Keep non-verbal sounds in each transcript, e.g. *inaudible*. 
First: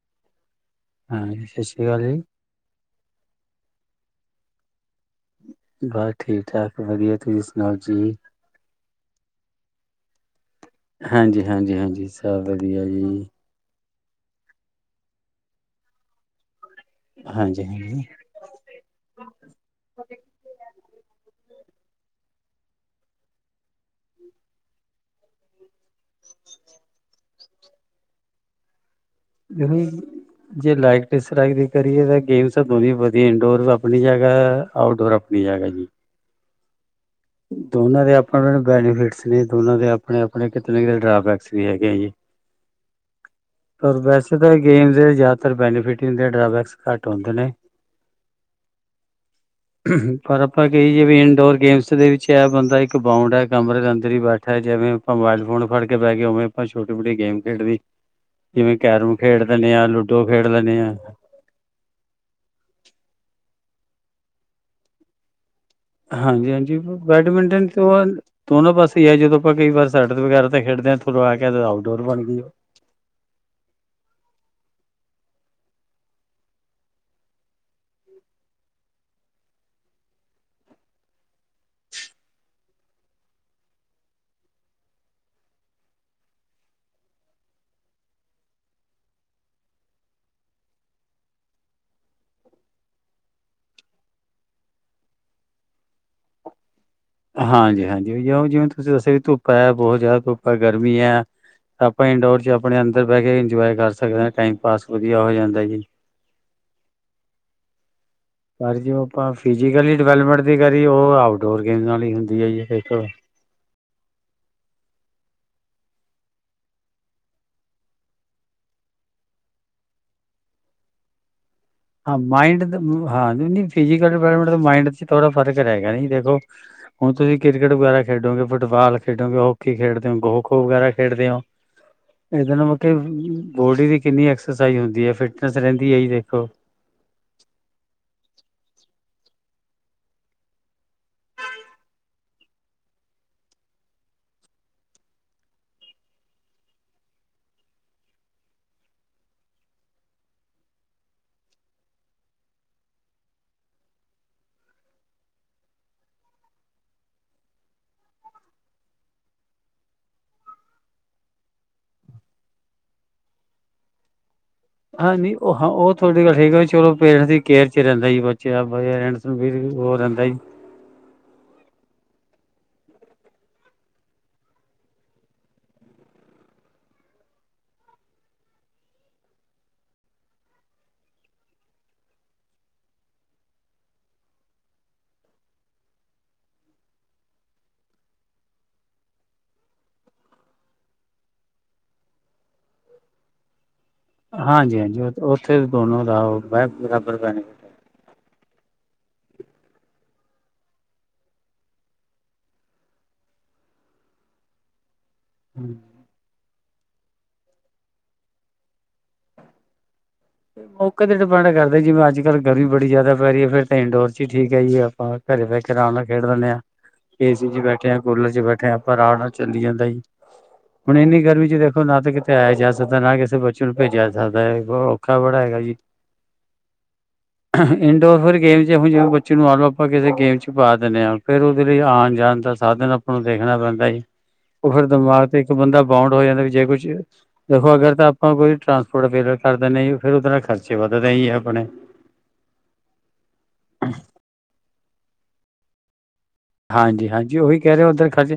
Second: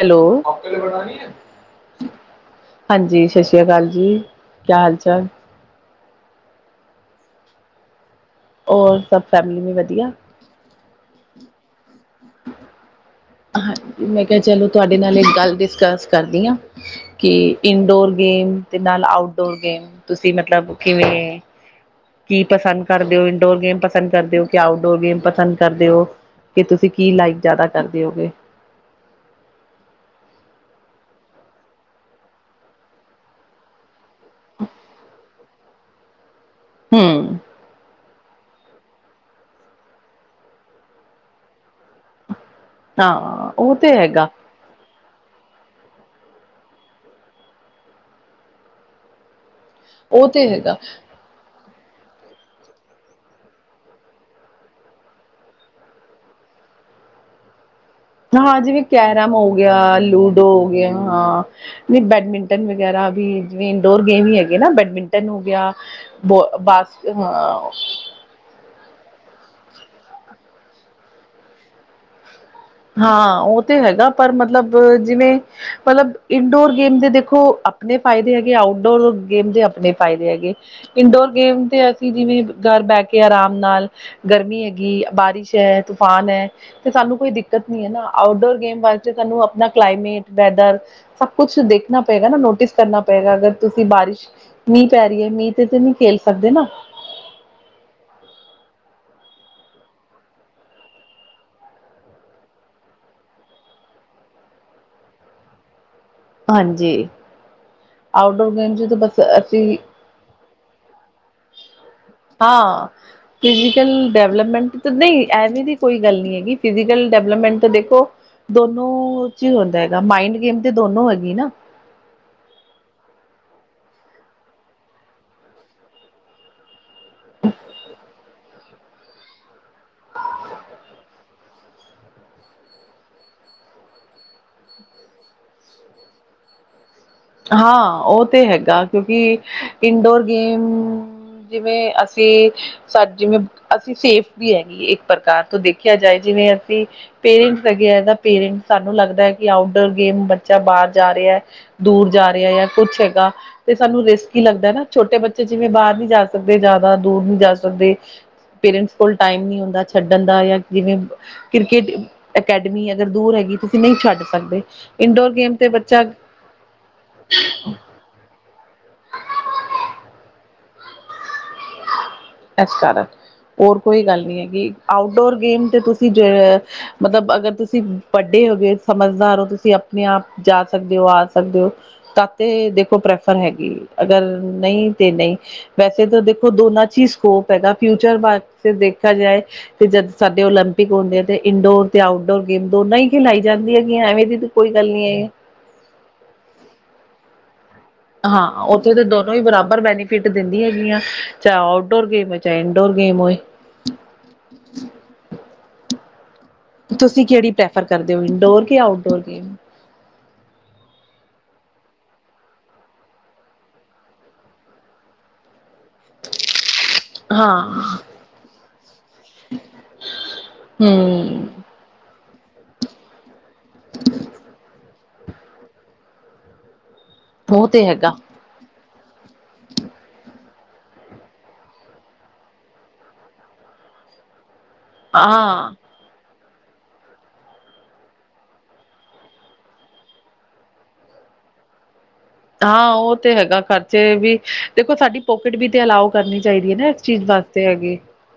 Hello ਹਾਂਜੀ ਸਤਿ ਸ਼੍ਰੀ ਅਕਾਲ ਜੀ ਹਾਂਜੀ ਸਤਿ ਸ਼੍ਰੀ ਅਕਾਲ ਜੀ ਕਿਆ ਹਾਲ-ਚਾਲ। ਬਸ ਠੀਕ-ਠਾਕ ਵਧੀਆ, ਤੁਸੀਂ ਸੁਣਾਓ ਜੀ। ਹੋਰ ਸਭ ਫੈਮਿਲੀ ਵੀ ਵਧੀਆ। ਹਾਂਜੀ ਹਾਂਜੀ ਹਾਂਜੀ ਸਭ ਵਧੀਆ ਜੀ ਹਾਂਜੀ ਮੈਂ ਕਿਹਾ ਚਲੋ ਤੁਹਾਡੇ ਨਾਲ ਇੱਕ ਗੱਲ ਡਿਸਕਸ ਕਰਦੀ ਹਾਂ ਕਿ ਹਾਂਜੀ ਹਾਂਜੀ ਇਨਡੋਰ ਗੇਮ ਤੇ ਨਾਲ ਆਊਟਡੋਰ ਗੇਮ ਤੁਸੀਂ ਮਤਲਬ ਕਿਵੇਂ? ਕੀ ਪਸੰਦ ਕਰਦੇ ਓ ਇੰਡੋਰ ਗੇਮ। ਪਸੰਦ ਕਰਦੇ ਓ ਕਿ ਆਊਟਡੋਰ ਗੇਮ ਪਸੰਦ ਕਰਦੇ ਓ, ਕਿ ਤੁਸੀਂ ਕੀ ਲਾਈਕ ਜ਼ਿਆਦਾ ਕਰਦੇ ਹੋਗੇ। ਗਰਮੀ ਦੀ। ਜੇ ਲਾਈਫ ਡਸਕਰਾਇਬ ਦੀ ਕਰੀਏ ਤਾਂ ਗੇਮਸ ਦੋਨੇ ਵਧੀਆ ਇਨਡੋਰ ਆਪਣੀ ਜਗਾ, ਆਊਟਡੋਰ ਵੀਜ਼ਾ ਹੈਗਾ ਜੀ। ਹੂੰ। ਦੋਨਾਂ ਦੇ ਆਪਣੇ ਨੂੰ ਬੈਨੀਫਿਟਸ ਨੇ, ਦੋਨਾਂ ਦੇ ਆਪਣੇ-ਆਪਣੇ ਕਿਤੇ ਨਾ ਕਿਤੇ ਡਰਾਬੈਕਸ ਵੀ ਹੈਗੇ ਆ ਜੀ। ਹਾਂ। ਉਹ ਤੇ ਹੈਗਾ ਵੈਸੇ ਤਾਂ ਗੇਮ ਦੇ ਜ਼ਿਆਦਾਤਰ ਬੈਨੀਫਿਟ ਹੁੰਦੇ ਨੇ ਡਰਾਬੈਕਸ ਘੱਟ ਹੁੰਦੇ ਨੇ। ਉਹ ਪਰ ਤੇ ਆਪਾਂ ਹੈਗਾ ਕਹੀਏ ਵੀ ਇੰਡੋਰ ਗੇਮਸ ਦੇ ਵਿੱਚ ਚ ਬੰਦਾ ਇੱਕ ਬਾਊਂਡ ਐ, ਕਮਰੇ ਦੇ ਅੰਦਰ ਹੀ ਬੈਠਾ ਹੈ ਜਿਵੇਂ ਆਪਾਂ ਮੋਬਾਇਲ ਫੋਨ ਫੜ ਕੇ ਬਹਿ ਗਏ ਉਵੇਂ ਆਪਾ ਛੋਟੀ ਮੋਟੀ ਗੇਮ ਖੇਡ ਵੀ ਹਾਂ ਜਿਵੇਂ ਕੈਰਮ ਹੋ ਗਿਆ, ਲੂਡੋ ਹੋ ਗਿਆ ਹਾਂ। ਬੈਡਮਿੰਟਨ ਵਗੈਰਾ ਵੀ ਜਿਵੇਂ ਇੰਡੋਰ ਗੇਮ ਵੀ ਹੈਗੇ ਨਾ ਬੈਡਮਿੰਟਨ ਬੈਡਮਿੰਟਨ ਹੋ ਗਿਆ, ਹਾਂਜੀ ਬੋਸ ਬਾਸ ਹਾਂ। ਦੋਨੋਂ ਪਾਸੇ ਹੀ ਐ, ਜਦੋਂ ਆਪਾਂ ਕਈ ਵਾਰ ਸੱਟਤ ਵਗੈਰਾ ਤਾਂ ਖੇਡਦੇ ਹਾਂ ਥ ਆ ਕੇ ਆਊਟਡੋਰ ਬਣ ਗਈ ਉਹ ਹਾਂ ਉਹ ਤੇ ਹੈਗਾ ਪਰ ਮਤਲਬ ਜਿਵੇਂ ਮਤਲਬ ਇਨਡੋਰ ਗੇਮ ਦੇਖੋ ਆਪਣੇ ਫਾਇਦੇ ਹੈਗੇ, ਆਊਟਡੋਰ ਗੇਮ ਦੇ ਆਪਣੇ ਫਾਇਦੇ ਹੈਗੇ। ਇੰਡੋਰ ਗੇਮ ਤੇ ਅਸੀਂ ਜਿਵੇਂ ਘਰ ਬਹਿ ਕੇ ਆਰਾਮ ਨਾਲ ਗਰਮੀ ਹੈਗੀ, ਬਾਰਿਸ਼ ਐਂ, ਤੂਫਾਨ ਐ ਤੇ ਸਾਨੂੰ ਕੋਈ ਦਿੱਤ ਦਿੱਕਤ ਨਹੀਂ ਏ ਨਾ, ਆਊਟਡੋਰ ਗੇਮ ਵਾਸਤੇ ਤੁਹਾਨੂੰ ਆਪਣਾ ਕਲਾਈਮੇਟ ਵੈਦਰ ਸਭ ਕੁਛ ਦੇਖਣਾ ਪਏਗਾ ਨਾ, ਨੋਟਿਸ ਕਰਨਾ ਪਏਗਾ ਅਗਰ ਤੁਸੀਂ ਬਾਰਿਸ਼ ਮੀਂਹ ਪੈ ਰਹੀ ਐ, ਮੀਂਹ ਤੇ ਨਹੀਂ ਖੇਲ ਸਕਦੇ ਨਾ। ਹਾਂਜੀ-ਹਾਂਜੀ, ਜਾਓ ਜਿਵੇਂ ਤੁਸੀਂ ਦੱਸਿਆ ਵੀ ਧੁੱਪ ਐ, ਬਹੁਤ ਜ਼ਿਆਦਾ ਧੁੱਪ ਐ, ਗਰਮੀ ਐ। ਆਪਾਂ ਇੰਡੋਰ ਚ ਆਪਣੇ ਅੰਦਰ ਬਹਿ ਕੇ ਇੰਜੋਏ ਕਰ ਸਕਦੇ ਹਾਂ। ਟਾਈਮ ਪਾਸ ਵਧੀਆ ਹੋ ਜਾਂਦਾ ਜੀ। ਹਾਂਜੀ, ਆਊਟਡੋਰ ਪਰ ਗੇਮਸ ਤਾਂ ਜੋ ਬਸ ਆਪਾਂ ਅਸੀਂ ਫਿਜ਼ੀਕਲੀ ਡਿਵੈਲਪਮੈਂਟ ਦੀ ਕਰੀ, ਉਹ ਆਊਟਡੋਰ ਗੇਮ ਵਾਲੀ ਹੁੰਦੀ ਹੈ ਜੀ ਦੇ ਫਿਜੀਕਲ ਡਿਵਲਪਮੈਂਟ ਤਾਂ ਨਹੀਂ ਐਵੇਂ ਦੀ ਕੋਈ ਗੱਲ ਨਹੀਂ ਹੈਗੀ, ਫਿਜੀਕਲ ਡਿਵਲਪਮੈਂਟ ਤਾਂ ਦੇਖੋ ਦੋਨੋ ਚ ਹੀ ਹੁੰਦਾ ਹੈਗਾ, ਮਾਇੰਡ ਗੇਮ ਤੇ ਦੋਨੋ ਹੈਗੀ ਨਾ ਹਾਂ ਮਾਇੰਡ, ਹਾਂ ਫਿਜੀਕਲ ਡਿੈਲਪਮੈਂਟ, ਮਾਇੰਡ ਚ ਥੋੜਾ ਫਰਕ ਰਹਿਗਾ ਨੀ ਦੇਖੋ ਹੁਣ ਤੁਸੀਂ ਕ੍ਰਿਕਟ ਵਗੈਰਾ ਖੇਡੋਗੇ, ਫੁੱਟਬਾਲ ਖੇਡੋਗੇ, ਹੋਕੀ ਖੇਡਦੇ ਹੋ ਖੋ-ਖੋ ਵਗੈਰਾ ਖੇਡਦੇ ਹੋ। ਇਹਦੇ ਨਾਲ ਮਤਲਬ ਬੋਡੀ ਦੀ ਕਿੰਨੀ ਐਕਸਰਸਾਈਜ਼ ਹੁੰਦੀ ਐ, ਫਿਟਨੈਸ ਰਹਿੰਦੀ ਹੈ ਹੀ ਦੇਖੋ ਹਾਂ, ਉਹ ਤੇ ਹੈਗਾ ਕਿਉਂਕਿ ਇੰਡੋਰ ਗੇਮ ਜਿਵੇਂ ਅਸੀਂ ਸੱਚ ਜਿਵੇਂ ਅਸੀਂ ਸੇਫ ਵੀ ਹੈਗੀ ਇੱਕ ਪ੍ਰਕਾਰ ਤੋਂ ਦੇਖਿਆ ਜਾਏ ਜਿਵੇਂ ਅਸੀਂ ਪੇਰੈਂਟਸ ਹੈਗੇ ਪੇਰੈਂਟ ਸਾਨੂੰ ਲੱਗਦਾ ਆ ਕਿ ਆਊਟਡੋਰ ਗੇਮ ਬੱਚਾ ਬਾਹਰ ਜਾ ਰਿਹਾ ਆ। ਦੂਰ ਜਾ ਰਿਹਾ ਜਾਂ ਕੁਛ ਹੈਗਾ। ਤੇ ਸਾਨੂੰ ਰਿਸਕ ਹੀ ਲੱਗਦਾ ਨਾ, ਛੋਟੇ ਬੱਚੇ ਜਿਵੇਂ ਬਾਹਰ ਨੀ ਜਾ ਸਕਦੇ, ਜ਼ਿਆਦਾ ਦੂਰ ਨੀ ਜਾ ਸਕਦੇ। ਪੇਰੈਂਟਸ ਕੋਲ ਟਾਈਮ ਨੀ ਹੁੰਦਾ ਛੱਡਣ ਦਾ ਜਾਂ ਜਿਵੇਂ ਕ੍ਰਿਕਟ ਅਕੈਡਮੀ ਅਗਰ ਦੂਰ ਹੈਗੀ ਤੁਸੀਂ ਨਹੀਂ ਛੱਡ ਸਕਦੇ ਹਾਂ ਇੰਡੋਰ ਨਹੀਂ ਗੇਮ ਉਹ ਹਾਂ ਤੇ ਉਹ ਬੱਚਾ ਤੁਹਾਡੀ ਗੱਲ ਠੀਕ ਚਲੋ ਪੇਰੈਂਟਸ ਦੀ ਕੇਅਰ ਚ ਰਹਿੰਦਾ ਜੀ ਬੱਚੇ ਵੀ ਹੋ ਰਹਿੰਦਾ ਜੀ। ਇਸ ਕਾਰਨ ਹੋਰ ਕੋਈ ਗੱਲ ਨਹੀਂ ਹੈਗੀ। ਆਊਟਡੋਰ ਗੇਮ ਤੇ ਤੁਸੀਂ ਜ ਮਤਲਬ ਅਗਰ ਤੁਸੀਂ ਵੱਡੇ ਹੋ ਗਏ, ਸਮਝਦਾਰ ਹੋ ਤੁਸੀਂ ਆਪਣੇ ਆਪ ਜਾ ਸਕਦੇ ਹੋ, ਆ ਸਕਦੇ ਹੋ। ਤਾਂ ਤੇ ਦੇਖੋ ਪ੍ਰੈਫਰ ਹੈਗੀ ਅਗਰ ਨਈ ਤੇ ਨਈ। ਵੈਸੇ ਤਾਂ ਦੇਖੋ ਦੋਨਾਂ ਚੀਜ਼ ਸਕੋਪ ਹੈਗਾ ਫਿਊਚਰ ਬਾਰੇ ਦੇਖਾ ਜਾਏ। ਤੇ ਜਦ ਸਾਡੇ ਓਲੰਪਿਕ ਹੁੰਦੇ ਆ ਤੇ ਇੰਨਡੋਰ ਤੇ ਆਊਟਡੋਰ ਗੇਮ ਦੋਨਾਂ ਹੀ ਖਿਲਾਈ ਜਾਂਦੀ ਹੈਗੀ ਐਵੇਂ ਦੀ ਤਾਂ ਕੋਈ ਹਾਂਜੀ ਗੱਲ ਹਾਂਜੀ ਨਹੀਂ ਹੈਗੀ। ਉੱਥੇ ਦੋਨੋ ਰਾਹ ਉਹ ਬਰਾਬਰ ਪੈਣੇ। ਹਾਂ, ਉੱਥੇ ਤਾਂ ਦੋਨੋਂ ਹੀ ਬਰਾਬਰ ਬੈਨੀਫਿਟ ਦਿੰਦੀ ਹੈਗੀਆਂ। ਚਾਹੇ ਆਊਟਡੋਰ ਗੇਮ ਹੋਏ, ਚਾਹੇ ਇੰਨਡੋਰ ਗੇਮ ਹੋਏ। ਹੂੰ। ਤੁਸੀਂ ਕਿਹੜੀ ਪ੍ਰੈਫਰ ਕਰਦੇ ਹੋ, ਇੰਡੋਰ ਕਿ ਆਊਟਡੋਰ ਗੇਮ? ਮੌਕੇ ਤੇ ਡਿਪੈਂਡ ਕਰਦਾ, ਜਿਵੇਂ ਅੱਜ-ਕੱਲ ਗਰਮੀ ਬੜੀ ਜ਼ਿਆਦਾ ਪੈ ਰਹੀ ਫਿਰ ਤਾਂ ਇੰਡੋਰ ਚ ਹੀ ਠੀਕ ਹੈ ਜੀ ਆਪਾਂ। ਘਰੇ ਬਹਿ ਕੇ ਆਰਾਮ ਨਾਲ ਖੇਡ ਦਿੰਦੇ ਹਾਂ। ਏ ਸੀ ਚ ਬੈਠੇ ਹਾਂ ਆ, ਕੂਲਰ ਚ ਬੈਠੇ ਆ ਆਪਾਂ ਆਰਾਮ ਨਾਲ ਚੱਲੀ ਜਾਂਦਾ ਜੀ। ਹੁਣ ਇੰਨੀ ਗਰਮੀ ਹੂੰ ਚ ਦੇਖੋ ਨਾ ਤਾਂ ਕਿ ਆਇਆ ਜਾ ਸਕਦਾ ਨਾ ਕਿਸੇ ਬੱਚੇ ਨੂੰ ਭੇਜਿਆ ਸਕਦਾ ਏ, ਔਖਾ ਬੜਾ ਹੈਗਾ ਜੀ। ਉਹ ਤੇ ਹੈਗਾ ਇੰਡੋਰ ਫੇਰ ਗੇਮ ਤੇ ਹੁਣ ਜਿਵੇਂ ਬੱਚੇ ਨੂੰ ਮਨ ਲਓ ਆਪਾਂ ਕਿਸੇ ਗੇਮ ਚ ਪਾ ਦਿੰਦੇ ਹਾਂ ਫਿਰ ਉਹਦੇ ਲਈ ਆਣ ਜਾਣ ਦਾ ਸਾਧਨ ਆਪਾਂ ਨੂੰ ਦੇਖਣਾ ਪੈਂਦਾ ਜੀ। ਉਹ ਫਿਰ ਦਿਮਾਗ ਤੇ ਇੱਕ ਹਾਂ। ਬੰਦਾ ਬੋਂਡ ਹੋ ਜਾਂਦਾ ਵੀ ਜੇ ਕੁਛ ਦੇਖੋ ਅਗਰ ਤਾਂ ਆਪਾਂ ਕੋਈ ਟਰਾਂਸਪੋਰਟ ਅਵੇਲੇਬਲ ਕਰ ਦਿੰਦੇ ਆ ਜੀ। ਫਿਰ ਉਹਦੇ ਨਾਲ ਖਰਚੇ ਵੱਧਦੇ ਜੀ ਆਪਣੇ। ਹਾਂ ਉਹ ਤੇ ਹੈਗਾ ਖਰਚੇ ਵੀ ਦੇਖੋ ਸਾਡੀ ਪੋਕਿਟ ਵੀ ਤੇ ਅਲਾਓ ਕਰਨੀ ਚਾਹੀਦੀ ਹੈ ਨਾ ਇਸ ਚੀਜ਼ ਹਾਂਜੀ-ਹਾਂਜੀ ਉਹੀ ਵਾਸਤੇ ਕਹਿ ਰਹੇ ਹੈਗੇ ਉੱਧਰ ਖਰਚੇ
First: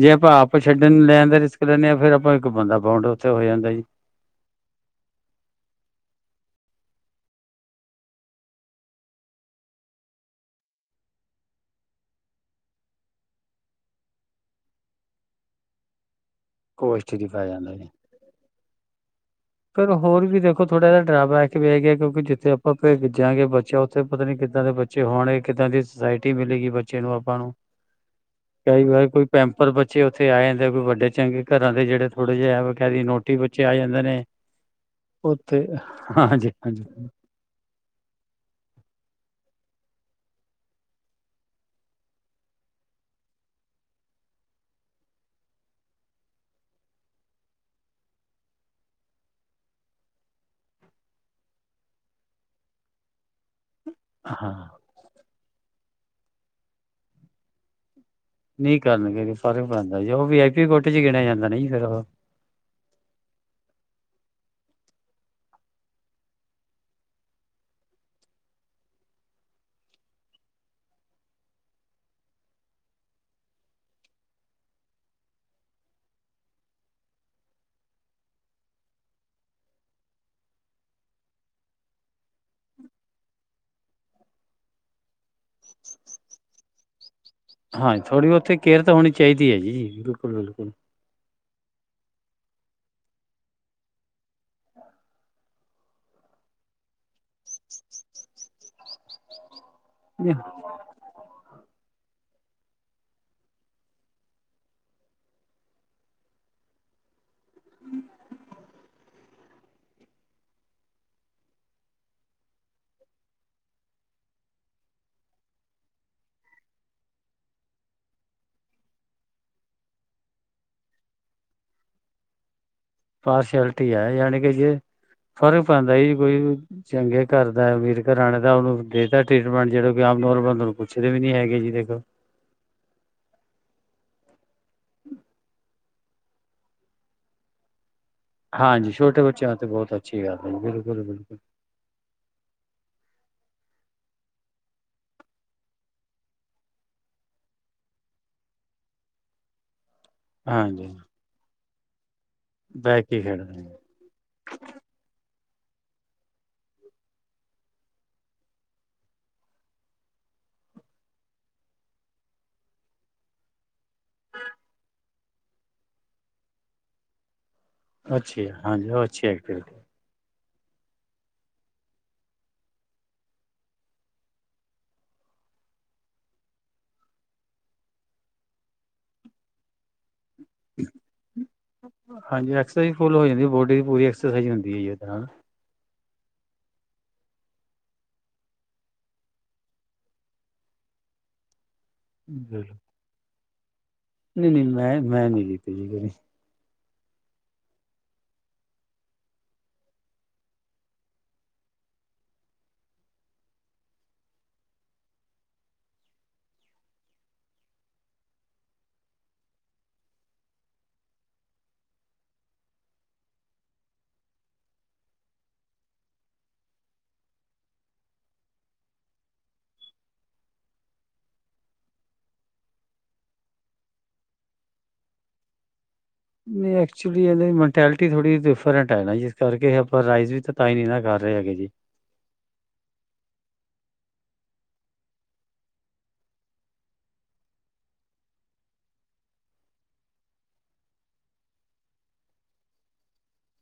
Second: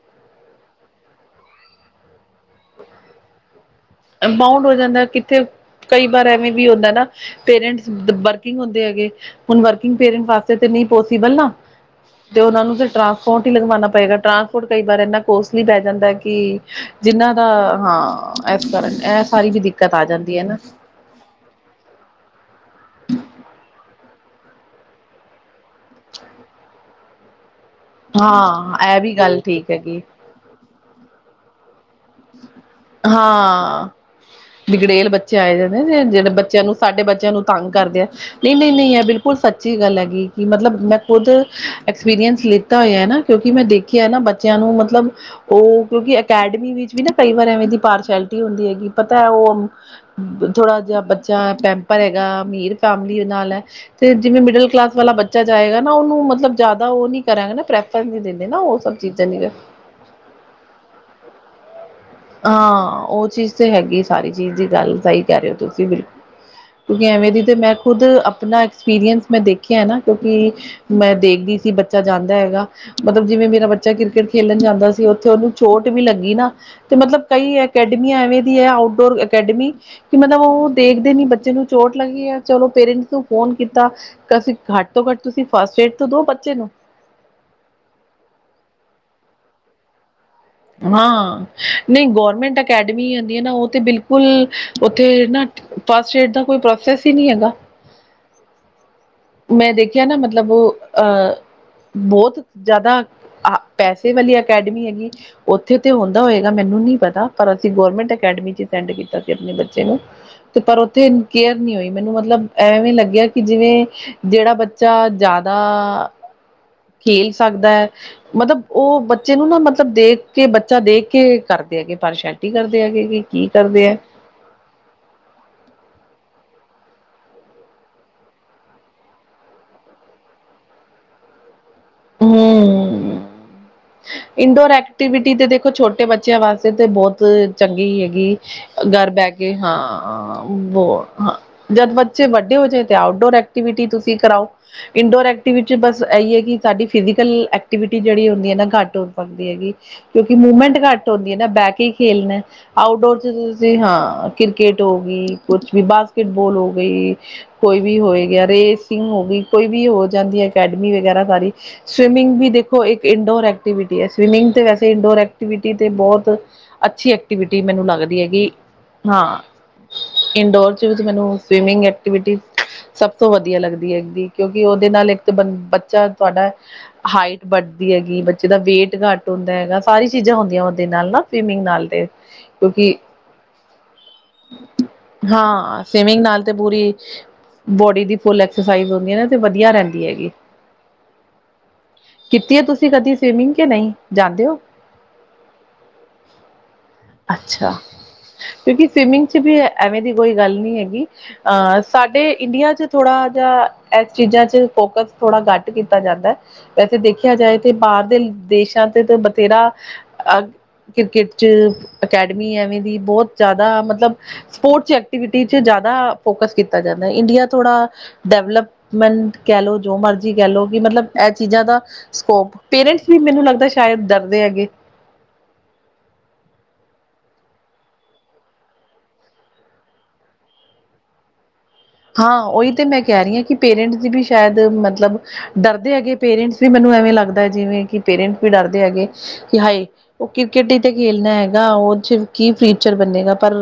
ਜੇ ਆਪਾਂ ਆਪ ਛੱਡਣ ਲੈਣ ਦਾ ਰਿਸਕ ਲੈਂਦੇ ਹਾਂ ਫਿਰ ਆਪਾਂ ਇੱਕ ਬੰਦਾ ਬੋਂਡ ਉੱਥੇ ਹੋ ਜਾਂਦਾ ਜੀ। ਬਾਊਂਡ ਹੋ ਜਾਂਦਾ ਕਿੱਥੇ ਕਈ ਵਾਰ ਐਵੇਂ ਵੀ ਹੁੰਦਾ ਨਾ ਪੇਰੈਂਟਸ ਵਰਕਿੰਗ ਹੁੰਦੇ ਹੈਗੇ ਹੁਣ ਵਰਕਿੰਗ ਪੇਰਟ ਵਾਸਤੇ ਨਹੀਂ ਪੋਸੀਬਲ ਨਾ। ਤੇ ਉਹਨਾਂ ਨੂੰ ਫਿਰ ਟਰਾਂਸਪੋਰਟ ਹੀ ਲਗਵਾਉਣਾ ਪਏਗਾ ਟਰਾਂਸਪੋਰਟ ਕਈ ਵਾਰ ਇੰਨਾ ਕੋਸਟਲੀ ਪੈ ਜਾਂਦਾ ਕਿ ਕੋਸਟ ਦੀ ਜਿੰਨਾਂ ਪੈ ਦਾ ਜਾਂਦਾ ਹਾਂ, ਇਸ ਕਾਰਨ ਇਸ ਪਰ ਹੋਰ ਵੀ ਦੇਖੋ ਥੋੜਾ ਜਿਹਾ ਡਰਾਬੈਕ ਵੀ ਹੈ ਗਿਆ ਕਿਉਂਕਿ ਜਿੱਥੇ ਆਪਾਂ ਪੈਜਾਂਗੇ ਬੱਚਿਆ ਉਥੇ ਉੱਥੇ ਪਤਾ ਨੀ ਕਿੱਦਾਂ ਦੇ ਬੱਚੇ ਹੋਣਗੇ ਕਿੱਦਾਂ ਦੀ ਸੁਸਾਇਟੀ ਮਿਲੇਗੀ ਬੱਚੇ ਨੂੰ ਆਪਾਂ ਨੂੰ। ਹਾਂ ਕਈ ਇਹ ਵਾਰ ਵੀ ਕੋਈ ਗੱਲ ਪੈਂਪਰ ਠੀਕ ਹੈਗੀ ਬਚੇ ਉੱਥੇ ਉਥੇ ਆ ਜਾਂਦੇ ਕੋਈ ਵੱਡੇ ਚੰਗੇ ਘਰਾਂ ਦੇ ਜਿਹੜੇ ਥੋੜੇ ਜਿਹੇ ਕਹਿ ਨੋਟੀ ਬੱਚੇ ਆ ਹਾਂ ਜਾਂਦੇ ਨੇ। ਬਿਗੜੇਲ ਬੱਚੇ ਆਏ ਉੱਥੇ ਜਾਂਦੇ ਨੇ ਜਿਹੜੇ ਹਾਂਜੀ ਬੱਚਿਆਂ ਨੂੰ ਹਾਂਜੀ ਸਾਡੇ ਬੱਚਿਆਂ ਨੂੰ ਤੰਗ ਕਰਦੇ ਆ। ਨਈਂ-ਨਈਂ ਇਹ ਬਿਲਕੁਲ ਸੱਚੀ ਗੱਲ ਹੈਗੀ ਕਿ ਮਤਲਬ ਮੈਂ ਖੁਦ ਐਕਸਪੀਰੀਅੰਸ ਲਿੱ ਤਾ ਹੋਇਆ ਨਾ ਕਿਉਂਕਿ ਮੈਂ ਦੇਖਿਆ ਨਾ ਬੱਚਿਆਂ ਨੂੰ ਮਤਲਬ ਉਹ ਕਿਉਂਕਿ ਅਕੈਡਮੀ ਵਿੱਚ ਵੀ ਨਾ ਕਈ ਵਾਰ ਐਵੇਂ ਦੀ ਪਾਰਸ਼ੈਲਿਟੀ ਹੁੰਦੀ ਹੈਗੀ ਪਤਾ ਹੈ ਉਹ ਥੋੜਾ ਜਿਹਾ ਬੱਚਾ ਪੈਂਪਰ ਹੈਗਾ ਅਮੀਰ ਫੈਮਲੀ ਨਾਲ ਹੈ। ਤੇ ਜਿਵੇਂ ਹਾਂ ਮਿਡਲ ਕਲਾਸ ਵਾਲਾ ਬੱਚਾ ਜਾਏਗਾ ਨਾ ਉਹਨੂੰ ਮਤਲਬ ਜਾਦਾ ਉਹ ਨਹੀਂ ਕਰਾਂਗਾ ਨਾ ਪ੍ਰੈਫਰਸ ਨਹੀਂ ਦਿ ਨਾ ਉਹ ਨਹੀਂ ਸਭ ਚੀਜ਼ਾਂ ਕਰਨਗੇ *unintelligible* ਫ਼ਰਕ ਪੈਂਦਾ ਉਹ ਵੀ ਆਈਟੀ ਕੋਟੇ ਚ ਗਿਣਿਆ ਜਾਂਦਾ ਨਹੀਂ ਫਿਰ ਉਹ। ਹਾਂ ਉਹ ਚੀਜ਼ ਤੇ ਹੈਗੀ ਸਾਰੀ ਚੀਜ਼ ਦੀ ਗੱਲ ਸਹੀ ਕਹਿ ਰਹੇ ਹੋ ਤੁਸੀਂ ਬਿਲਕੁ ਕਿਉਂਕਿ ਐਵੇਂ ਦੀ ਤੇ ਮੈਂ ਖੁਦ ਆਪਣਾ ਐਕਸਪੀਰੀਅੰਸ ਮੈਂ ਦੇਖਿਆ ਹੈ ਨਾ ਕਿਉਂਕਿ ਮੈਂ ਦੇਖਦੀ ਸੀ ਬੱਚਾ ਜਾਂਦਾ ਹੈਗਾ ਮਤਲਬ ਜਿਵੇਂ ਮੇਰਾ ਬੱਚਾ ਕ੍ਰਿਕਟ ਖੇਲਣ ਜਾਂਦਾ ਸੀ ਉੱਥੇ ਉਹਨੂੰ ਚੋਟ ਵੀ ਲੱਗੀ ਨਾ ਤੇ ਮਤਲਬ ਕਈ ਅਕੈਡਮੀਆਂ ਐਵੇਂ ਦੀ ਹੈ ਆਊਟਡੋਰ ਅਕੈਡਮੀ ਕਿ ਮਤਲਬ ਉਹ ਦੇਖਦੇ ਨੀ ਬੱਚੇ ਨੂੰ ਚੋਟ ਲੱਗੀ ਆ ਚਲੋ ਪੇਰੈਂਟਸ ਨੂੰ ਫੋਨ ਕੀਤਾ *unintelligible* ਘੱਟ ਤੋਂ ਘੱਟ ਤੁਸੀਂ ਫਸਟ ਏਡ ਤੇ ਦੋ ਬੱਚੇ ਨੂੰ। ਹਾਂਜੀ ਥੋੜ੍ਹੀ ਉੱਥ ਕੇਅਰ ਤਾਂ ਹੋਣੀ ਚਾਹੀਦੀ ਹੈ ਜੀ ਬਿਲਕੁਲ-ਬਿਲਕੁਲ। ਹਾਂ ਨਈ ਗੌਰਮੈਂਟ ਅਕੈਡਮੀ ਹੁੰਦੀ ਹੈ ਨਾ ਉਹ ਤਾਂ ਬਿਲਕੁਲ ਉੱਥੇ ਨਾ ਫਸਟ ਏਡ ਦਾ ਕੋਈ ਪ੍ਰੋਸੈਸ ਹੀ ਨੀ ਹੈਗਾ। *inaudible* ਮੈਂ ਦੇਖਿਆ ਨਾ ਮਤਲਬ ਉਹ ਅਹ, ਬਹੁਤ ਜ਼ਿਆਦਾ ਆ ਪੈਸੇ ਵਾਲੀ ਅਕੈਡਮੀ ਹੈਗੀ ਉੱਥੇ ਤੇ ਹੁੰਦਾ ਹੋਏਗਾ ਮੈਨੂੰ ਨੀ ਪਤਾ। ਪਰ ਅਸੀਂ ਗੌਰਮੈਂਟ ਅਕੈਡਮੀ ਚ ਅਟੈਡ ਕੀਤਾ। ਆਪਣੇ ਬੱਚੇ ਨੂੰ, ਤੇ ਪਰ ਉੱਥੇ ਕੇਅਰ ਨਹੀ ਹੋਈ ਮੈਨੂੰ ਮਤਲਬ ਐਵੇਂ ਲੱਗਿਆ ਕਿ ਜਿਵੇਂ ਜਿਹੜਾ ਬੱਚਾ ਜ਼ਿਆਦਾ ਖੇਲ ਸਕਦਾ। ਮਤਲਬ ਉਹ ਬੱਚੇ ਨੂੰ ਨਾ ਮਤਲਬ ਦੇਖ ਕੇ ਬੱਚਾ ਦੇਖ ਕੇ ਕਰਦੇ ਹੈਗੇ ਪਰਸ਼ ਕੀ ਹੈਗੇ ਕੀ, ਕੀ ਕਰਦੇ ਹੈ। ਯਾਨੀ ਕਿ ਜੇ ਫਰਕ ਪੈਂਦਾ ਜੀ ਕੋਈ ਚੰਗੇ ਘਰ ਦਾ ਅਮੀਰ ਘਰਾਂ ਨੇ ਦਾ ਉਹਨੂੰ ਦੇਤਾ ਟਰੀਟਮੈਂਟ ਜਿਹੜ ਕਿ ਆਮ ਨੋਰਮਲ ਨੂੰ ਪੁੱਛਦੇ ਵੀ ਨੀ ਹੈਗੇ ਜੀ ਦੇਖੋ। ਹਮ ਇਨਡੋਰ ਐਕਟੀਵਿਟੀ ਤੇ ਦੇਖੋ ਛੋ ਟੇ ਬੱਚਿਆਂ ਵਾਸਤੇ ਤਾਂ ਬਹੁਤ ਚੰਗੀ ਹੈਗੀ। ਹਾਂਜੀ ਘਰ ਛੋਟੇ ਬਹਿ ਕੇ, ਬੱਚਿਆਂ ਤੇ ਬਹੁਤ ਅੱਛੀ ਗੱਲ ਹਾਂ ਹੈ ਜੀ ਬ ਬਿਲਕੁਲ ਹਾਂ। ਬਿਲਕੁਲ ਜਦ ਬੱਚੇ ਵੱਡੇ ਹੋ ਜਾਏ ਤੇ ਆਊਟਡੋਰ ਐਕਟੀਵਿਟੀ ਤੁਸੀਂ ਕਰਾਓ। ਇੰਡੋਰ ਐਕਟੀਵ ਵਿਚ ਬਸ ਇਹੀ ਹੈ ਕਿ ਸਾਡੀ ਫਿਜ਼ਕਲ ਐਕਟੀਵਿਟੀ ਜਿਹੜੀ ਹੁੰਦੀ ਹੈ ਨਾ ਘੱਟ ਹੋ ਸਕਦੀ ਹੈਗੀ ਕਿਉਂਕਿ ਮੂਵਮੈਂਟ ਹਾਂਜੀ ਘੱਟ ਇਹ ਨਾ ਬਹਿ ਕੇ ਹੀ ਖੇਲਨਾ, ਬਹਿ ਆਊਟਡੋਰ ਕੇ ਚ ਖੇਡਦੇ ਨੇ, ਤੁਸੀਂ ਹਾਂ। ਕ੍ਰਿਕੇਟ ਹੋ ਗਈ, ਕੁਛ ਵੀ ਬਾਸਕਿਟਬਲ ਹੋ ਗਈ। ਕੋਈ ਵੀ ਹੋਏ ਗਿਆ ਰੇਸਿੰਗ ਹੋ ਗਈ ਕੋਈ ਵੀ ਹੋ ਜਾਂਦੀ ਅਕੈਡਮੀ ਵਗੈਰਾ ਸਾਰੀ। ਸਵਿਮਿੰਗ ਵੀ ਦੇਖੋ ਇੱਕ ਇਨਡੋਰ ਐਕਟੀਵਿਟੀ ਹੈ। ਸਵਿਮਿੰਗ ਤੇ ਵੈਸੇ ਇੰਡੋਰ ਐਕਟੀਵਿਟੀ ਤੇ ਬਹੁਤ ਅੱਛੀ ਐਕਟੀਵਿਟੀ ਮੈਨੂੰ ਲੱਗਦੀ ਅੱਛੀ ਹੈਗੀ, ਹੈ ਹਾਂਜੀ ਉਹ ਅੱਛੀ ਹਾਂ। ਐਕਟੀਵਿਟੀ ਇੰਡੋਰ ਚ ਵਿੱਚ ਮੈਨੂੰ ਸਵੀਮਿੰਗ ਐਕਟੀਵਿਟੀ ਸਭ ਤੋਂ ਵਧੀਆ ਲੱਗਦੀ ਹੈ। ਕਿਉਂਕਿ ਉਹਦੇ ਨਾਲ ਇੱਕ ਤਾਂ ਬ ਬੱਚਾ ਤੁਹਾਡਾ ਹਾਈਟ ਵੱਧਦੀ ਹੈਗੀ, ਬੱਚੇ ਦਾ ਵੇਟ ਘੱਟ ਹੁੰਦਾ ਹੈਗਾ ਸਾਰੀ ਚੀਜ਼ਾਂ ਹੁੰਦੀ ਆ ਉਹਦੇ ਨਾਲ ਨਾ ਸਵਿਮਿੰਗ ਨਾਲ ਤੇ ਹਾਂਜੀ ਕਿਉਂਕਿ, ਐਕਸਰਸਾਈਜ਼ ਫੁੱਲ ਹੋ ਜਾਂਦੀ ਬੋਡੀ ਦੀ ਪੂਰੀ ਐਕਸਰਸਾਈਜ਼ ਹੁੰਦੀ ਹੈ ਜੀ ਉਹਦੇ ਨਾਲ ਹਾਂ। ਸਵੀਮਿੰਗ ਨਾਲ ਤੇ ਪੂਰੀ, ਬੋਡੀ ਦੀ ਫੁਲ ਐਕਸਰਸਾਈਜ਼ ਹੁੰਦੀ ਹੈ ਨਾ ਤੇ ਵਧੀਆ ਰਹਿੰਦੀ ਹੈਗੀ। ਕੀਤੀ ਹੈ ਬਿਲਕੁਲ, ਤੁਸੀਂ ਕਦੀ ਸਵੀਮਿੰਗ ਕਿ ਨਹੀਂ? ਜਾਂਦੇ ਨਹੀਂ ਹੋ -ਨਹੀਂ ਮੈਂ ਮੈਂ ਨੀ ਕੀਤੀ ਜੀ ਕਦੀ। ਅੱਛਾ, ਕਿਉਂਕਿ ਸਵਿਮਿੰਗ ਚ ਵੀ ਐਵੇਂ ਦੀ ਕੋਈ ਗੱਲ ਨਹੀਂ ਹੈਗੀ। ਆ ਸਾਡੇ ਇੰਡੀਆ ਚ ਥੋੜਾ ਜਿਹਾ ਇਸ ਚੀਜ਼ਾਂ ਚ ਫੋਕਸ ਥੋੜ੍ਹਾ ਘੱਟ ਕੀਤਾ ਜਾਂਦਾ। ਵੈਸੇ ਦੇਖਿਆ ਜਾਏ ਤੇ ਬਾਹਰ ਦੇ ਦੇਸ਼ਾਂ ਤੇ ਬਥੇਰਾ ਅ ਕ੍ਰਿਕਟ ਚ 'ਅਕੈਡਮੀ ਐਵੇਂ ਦੀ ਬਹੁਤ ਜ਼ਿਆਦਾ ਮਤਲਬ ਸਪੋਰਟਸ ਐਕਟੀਵਿਟੀ 'ਚ ਜ਼ਿਆਦਾ ਫੋਕਸ ਕੀਤਾ ਜਾਂਦਾ ਹੈ। ਇੰਡੀਆ ਥੋੜ੍ਹਾ ਡਵਲਪਮੈਂਟ ਕਹਿ ਲਓ ਜੋ ਮਰ ਜੀ ਕਹਿ ਲਓ ਕਿ ਮਤਲਬ ਇਹ ਚੀਜ਼ਾਂ ਦਾ ਸਕੋਪ ਪੇਰੈਂਟਸ ਵੀ ਮੈਨੂੰ ਲੱਗਦਾ ਸ਼ਾਇਦ ਡਰਦੇ ਹੈਗੇ। ਨਹੀਂ, ਐਕਚੁਲੀ ਇਹਨਾਂ ਦੀ ਮੈਂਟੈਲਿਟੀ ਥੋੜੀ ਡਿਫਰੈਂਟ ਹੈ ਨਾ ਜਿਸ ਕਰਕੇ ਇਹ ਆਪ ਰਾਈਜ਼ ਵੀ ਤਾਂ ਈ ਨੀ ਨਾ ਕਰ ਰਹੇ ਹੈਗੇ ਜੀ। ਹਾਂ ਉਹੀ ਤੇ ਮੈਂ ਕਹਿ ਰਹੀ ਹਾਂ। ਕਿ ਪੇਰੈਂਟਸ ਦੀ ਵੀ ਸ਼ਾਇਦ ਮਤਲਬ ਡਰਦੇ ਹੈਗੇ ਪੇਰੈਂਟਸ ਵੀ ਮੈਨੂੰ ਐਵੇਂ ਲੱਗਦਾ ਜਿਵੇਂ ਕਿ ਪੇਰੈਂਟਸ ਵੀ ਡਰਦੇ ਹੈਗੇ ਕਿ ਹਾਏ! ਉਹ ਕ੍ਰਿਕੇਟ ਹੀ ਤੇ ਖੇਲਣਾ ਹੈਗਾ ਉਹ ਚ ਕੀ ਫਿਊਚਰ ਬਣੇੇਗਾ ਪਰ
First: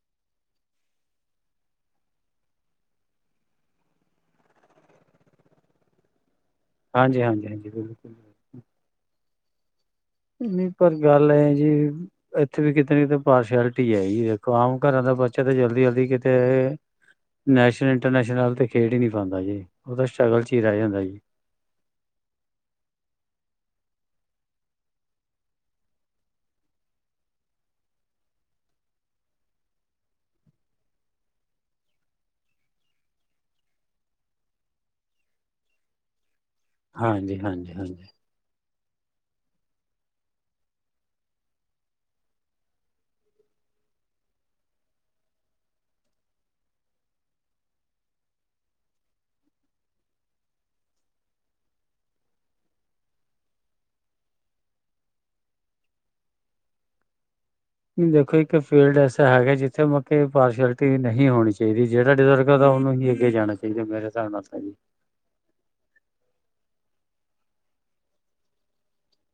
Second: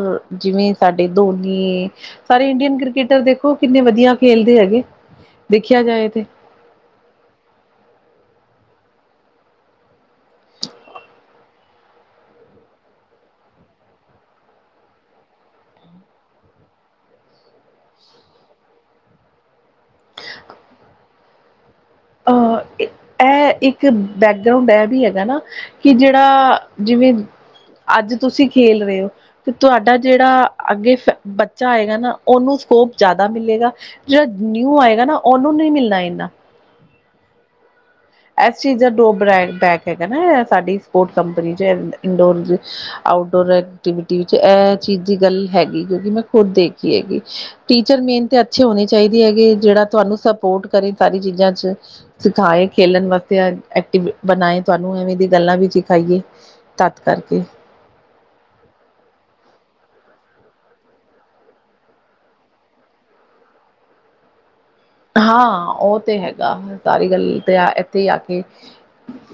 ਜਿਵੇਂ ਸਾਡੇ ਧੋਨੀ, ਸਾਰੇ ਇੰਡੀਅਨ ਕ੍ਰਿਕਟ ਇੱਧਰ ਦੇਖੋ, ਕਿੰਨੇ ਵਧੀਆ ਖੇਲਦੇ ਹੈਗੇ। ਦੇਖਿਆ ਜਾਏ ਤੇ। ਹਾਂਜੀ-ਹਾਂਜੀ ਬਿਲਕੁਲ। ਨਹੀਂ ਪਰ ਗੱਲ ਐ ਜੀ। ਇੱਥੇ ਵੀ ਕਿਤੇ ਨਾ ਕਿਤੇ ਪਾਰਸ਼ਲਿਟੀ ਹੈ ਜੀ ਦੇਖੋ ਆਮ ਘਰਾਂ ਦਾ ਬੱਚਾ ਤਾਂ ਜਲਦੀ-ਜਲਦੀ ਕਿਤੇ ਨੈਸ਼ਨ ਇੰਟਰਨੈਸ਼ਨ ਲੈਵਲ ਤੇ ਖੇਡ ਹੀ ਨਹੀਂ ਪਾਉਂਦਾ ਜੀ, ਉਹਦਾ ਸਟਟਰਗਲ ਚ ਹੀ ਰਹਿ ਜਾਂਦਾ ਜੀ। *inaudible* ਅਹ ਇਹ ਇੱਕ ਬੈਕਗਰਾਉਂਡ ਇਹ ਵੀ ਹੈਗਾ ਨਾ ਕਿ ਜਿਹੜਾ ਜਿਵੇਂ। ਅੱਜ ਤੁਸੀਂ ਖੇਲ ਰਹੇ ਹੋ। ਤੇ ਤੁਹਾਡਾ ਜਿਹੜਾ ਅੱਗੇ ਬੱਚਾ ਆਏਗਾ ਨਾ ਉਹਨੂੰ ਸਕੋਪ ਜ਼ਿਆਦਾ ਮਿਲੇਗਾ। ਜਿਹੜਾ ਨਿਊ ਆਏਗਾ ਨਾ ਉਹਨੂੰ ਨਹੀਂ ਮਿਲਣਾ ਇੰਨਾ। ਹਾਂਜੀ-ਹਾਂਜੀ ਇਸ ਚੀਜ਼ ਦਾ ਡਰੋ ਬੈਕ ਹੈਗਾ ਨਾ ਇਹ ਸਾਡੀ ਸਪੋਰਟ ਕੰਪਨੀ ਚ ਇੰਡੋਰ ਆਊਟਡੋਰ ਐਕਟੀਵਿਟੀ ਵਿੱਚ ਇਹ ਚੀਜ਼ ਦੀ ਗੱਲ ਹੈਗੀ ਕਿਉਂਕਿ ਮੈਂ ਖੁਦ ਦੇਖੀ ਹੈਗੀ। ਟੀਚਰ ਮੇਨ ਤੇ ਅੱਛੇ ਹੋਣੇ ਚਾਹੀਦੇ ਹੈਗੇ ਜਿਹੜਾ ਤੁਹਾਨੂੰ ਸਪੋਰਟ ਕਰੇ ਸਾਰੀ ਚੀਜ਼ਾਂ ਚ। ਸਿਖਾਏ ਖੇਲਣ ਵਾਸਤੇ ਐਕਟਵ ਬਣਾਏ ਤੁਹਾਨੂੰ ਐਵੇਂ ਦੀ ਗੱਲਾਂ ਵੀ ਸਿਖਾਈਏ ਤਦ ਕਰਕੇ। ਦੇਖੋ ਇੱਕ ਫੀਲਡ ਐਸਾ ਹੈਗਾ ਜਿੱਥੇ ਮਤਲਬ ਪਾਰਸ਼ਲਿਟੀ ਨਹੀਂ ਹੋਣੀ ਚਾਹੀਦੀ ਜਿਹੜਾ ਡਿਜ਼ਰਵ ਕਰਦਾ ਉਹਨੂੰ ਹੀ ਅੱਗੇ ਜਾਣਾ ਚਾਹੀਦਾ ਮੇਰੇ ਹਿਸਾਬ ਨਾਲ ਤਾਂ ਜੀ। ਹਾਂ ਉਹ ਤੇ ਹੈਗਾ ਸਾਰੀ ਗੱਲ ਤੇ ਆ ਇੱਥੇ ਹੀ ਆ ਕੇ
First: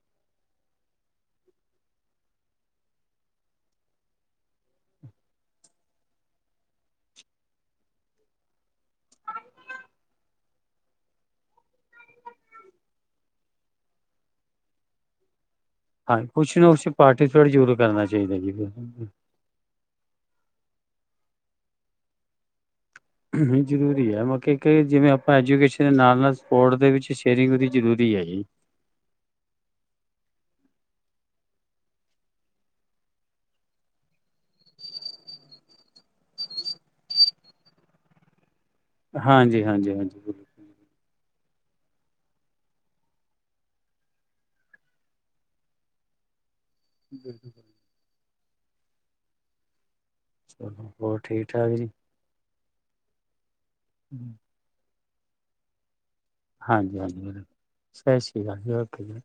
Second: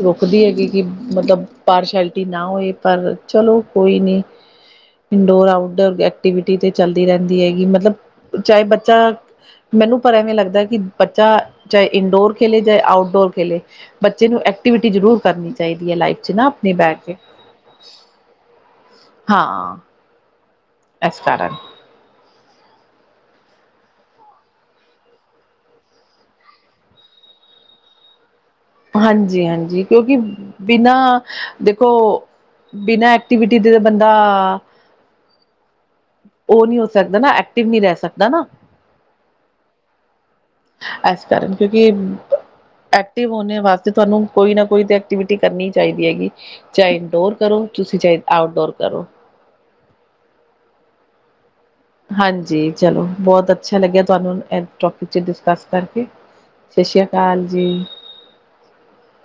ਰੁਕਦੀ ਹੈਗੀ ਕਿ ਮਤਲਬ, ਪਾਰਸ਼ੈਲਿਟੀ ਨਾ ਹੋਏ ਪਰ ਚਲੋ ਕੋਈ ਨੀ। ਇੰਡੋਰ ਆਊਟਡੋਰ ਐਕਟੀਵਿਟੀ ਤੇ ਚੱਲਦੀ ਰਹਿੰਦੀ ਹੈਗੀ ਮਤਲਬ ਚਾਹੇ ਬੱਚਾ ਮੈਨੂੰ ਪਰ ਐਵੇਂ ਲੱਗਦਾ ਕਿ ਬੱਚਾ ਚਾਹੇ ਇੰਡੋਰ ਖੇਲੇ ਚਾਹੇ ਆਊਟਡੋਰ ਖੇਲੇ ਬੱਚੇ ਨੂੰ ਐਕਟੀਵਿਟੀ ਜ਼ਰੂਰ ਕਰਨੀ। ਚਾਹੀਦੀ ਹੈ ਹਾਂ ਲਾਈਫ 'ਚ ਕੁਛ ਨਾ ਆਪਣੀ ਕੁਛ ਬਹਿ ਕੇ ਪਾਰਟੀਸਪੇਟ ਜ਼ਰੂਰ ਕਰਨਾ ਚਾਹੀਦਾ ਜੀ। ਹਾਂ ਇਸ ਕਾਰਨ ਜ਼ਰੂਰੀ ਹੈ ਮਤਲਬ ਇੱਕ ਜਿਵੇਂ ਆਪਾਂ ਐਜੂਕੇਸ਼ਨ ਦੇ ਨਾਲ- ਨਾਲ ਸਪੋਰਟਸ ਦੇ ਵਿੱਚ ਸ਼ੇਅਰਿੰਗ ਉਹਦੀ ਜ਼ਰੂਰੀ ਹੈ ਜੀ। ਹਾਂਜੀ -ਹਾਂਜੀ ਕਿਉਂਕਿ ਬਿਨਾਂ ਦੇਖੋ। ਬਿਨਾਂ ਐਕਟੀਵਿਟੀ ਦੇ ਤੇ ਬੰਦਾ ਉਹ ਨਹੀਂ ਹੋ ਸਕਦਾ ਨਾ ਐਕਟਿਵ ਨਹੀਂ ਰਹਿ ਸਕਦਾ ਨਾ। ਹਾਂਜੀ- ਹਾਂਜੀ -ਹਾਂਜੀ ਬਿਲੁ ਇਸ ਕਾਰਨ ਕਿਉਂਕਿ ਐਕਟਿਵ ਹੋਣੇ ਵਾਸਤੇ ਤੁਹਾਨੂੰ ਕੋਈ ਨਾ ਕੋਈ ਤਾਂ ਐਕਟੀਵਿਟੀ ਕਰਨੀ ਚਾਹੀਦੀ ਹੈਗੀ। ਚਾਹੇ ਇੰਡੋਰ ਕਰੋ ਤੁਸੀਂ ਚਾਹੇ ਆਊਟਡੋਰ ਕਰੋ। ਚਲੋ ਹੋਰ ਠੀਕ ਠਾਕ ਜੀ। ਹਾਂਜੀ ਚਲੋ ਬਹੁਤ ਅੱਛਾ ਲੱਗਿਆ ਤੁਹਾਨੂੰ ਟੋਪਿਕ 'ਚ ਡਿਸਕਸ ਕਰਕੇ ਸਤਿ ਹਾਂਜੀ- ਸ਼੍ਰੀ ਹਾਂਜੀ ਬਿਲਕੁਲ ਅਕਾਲ ਜੀ ਸਤਿ ਸ਼੍ਰੀ ਅਕਾਲ ਜੀ ਓਕੇ ਜੀ।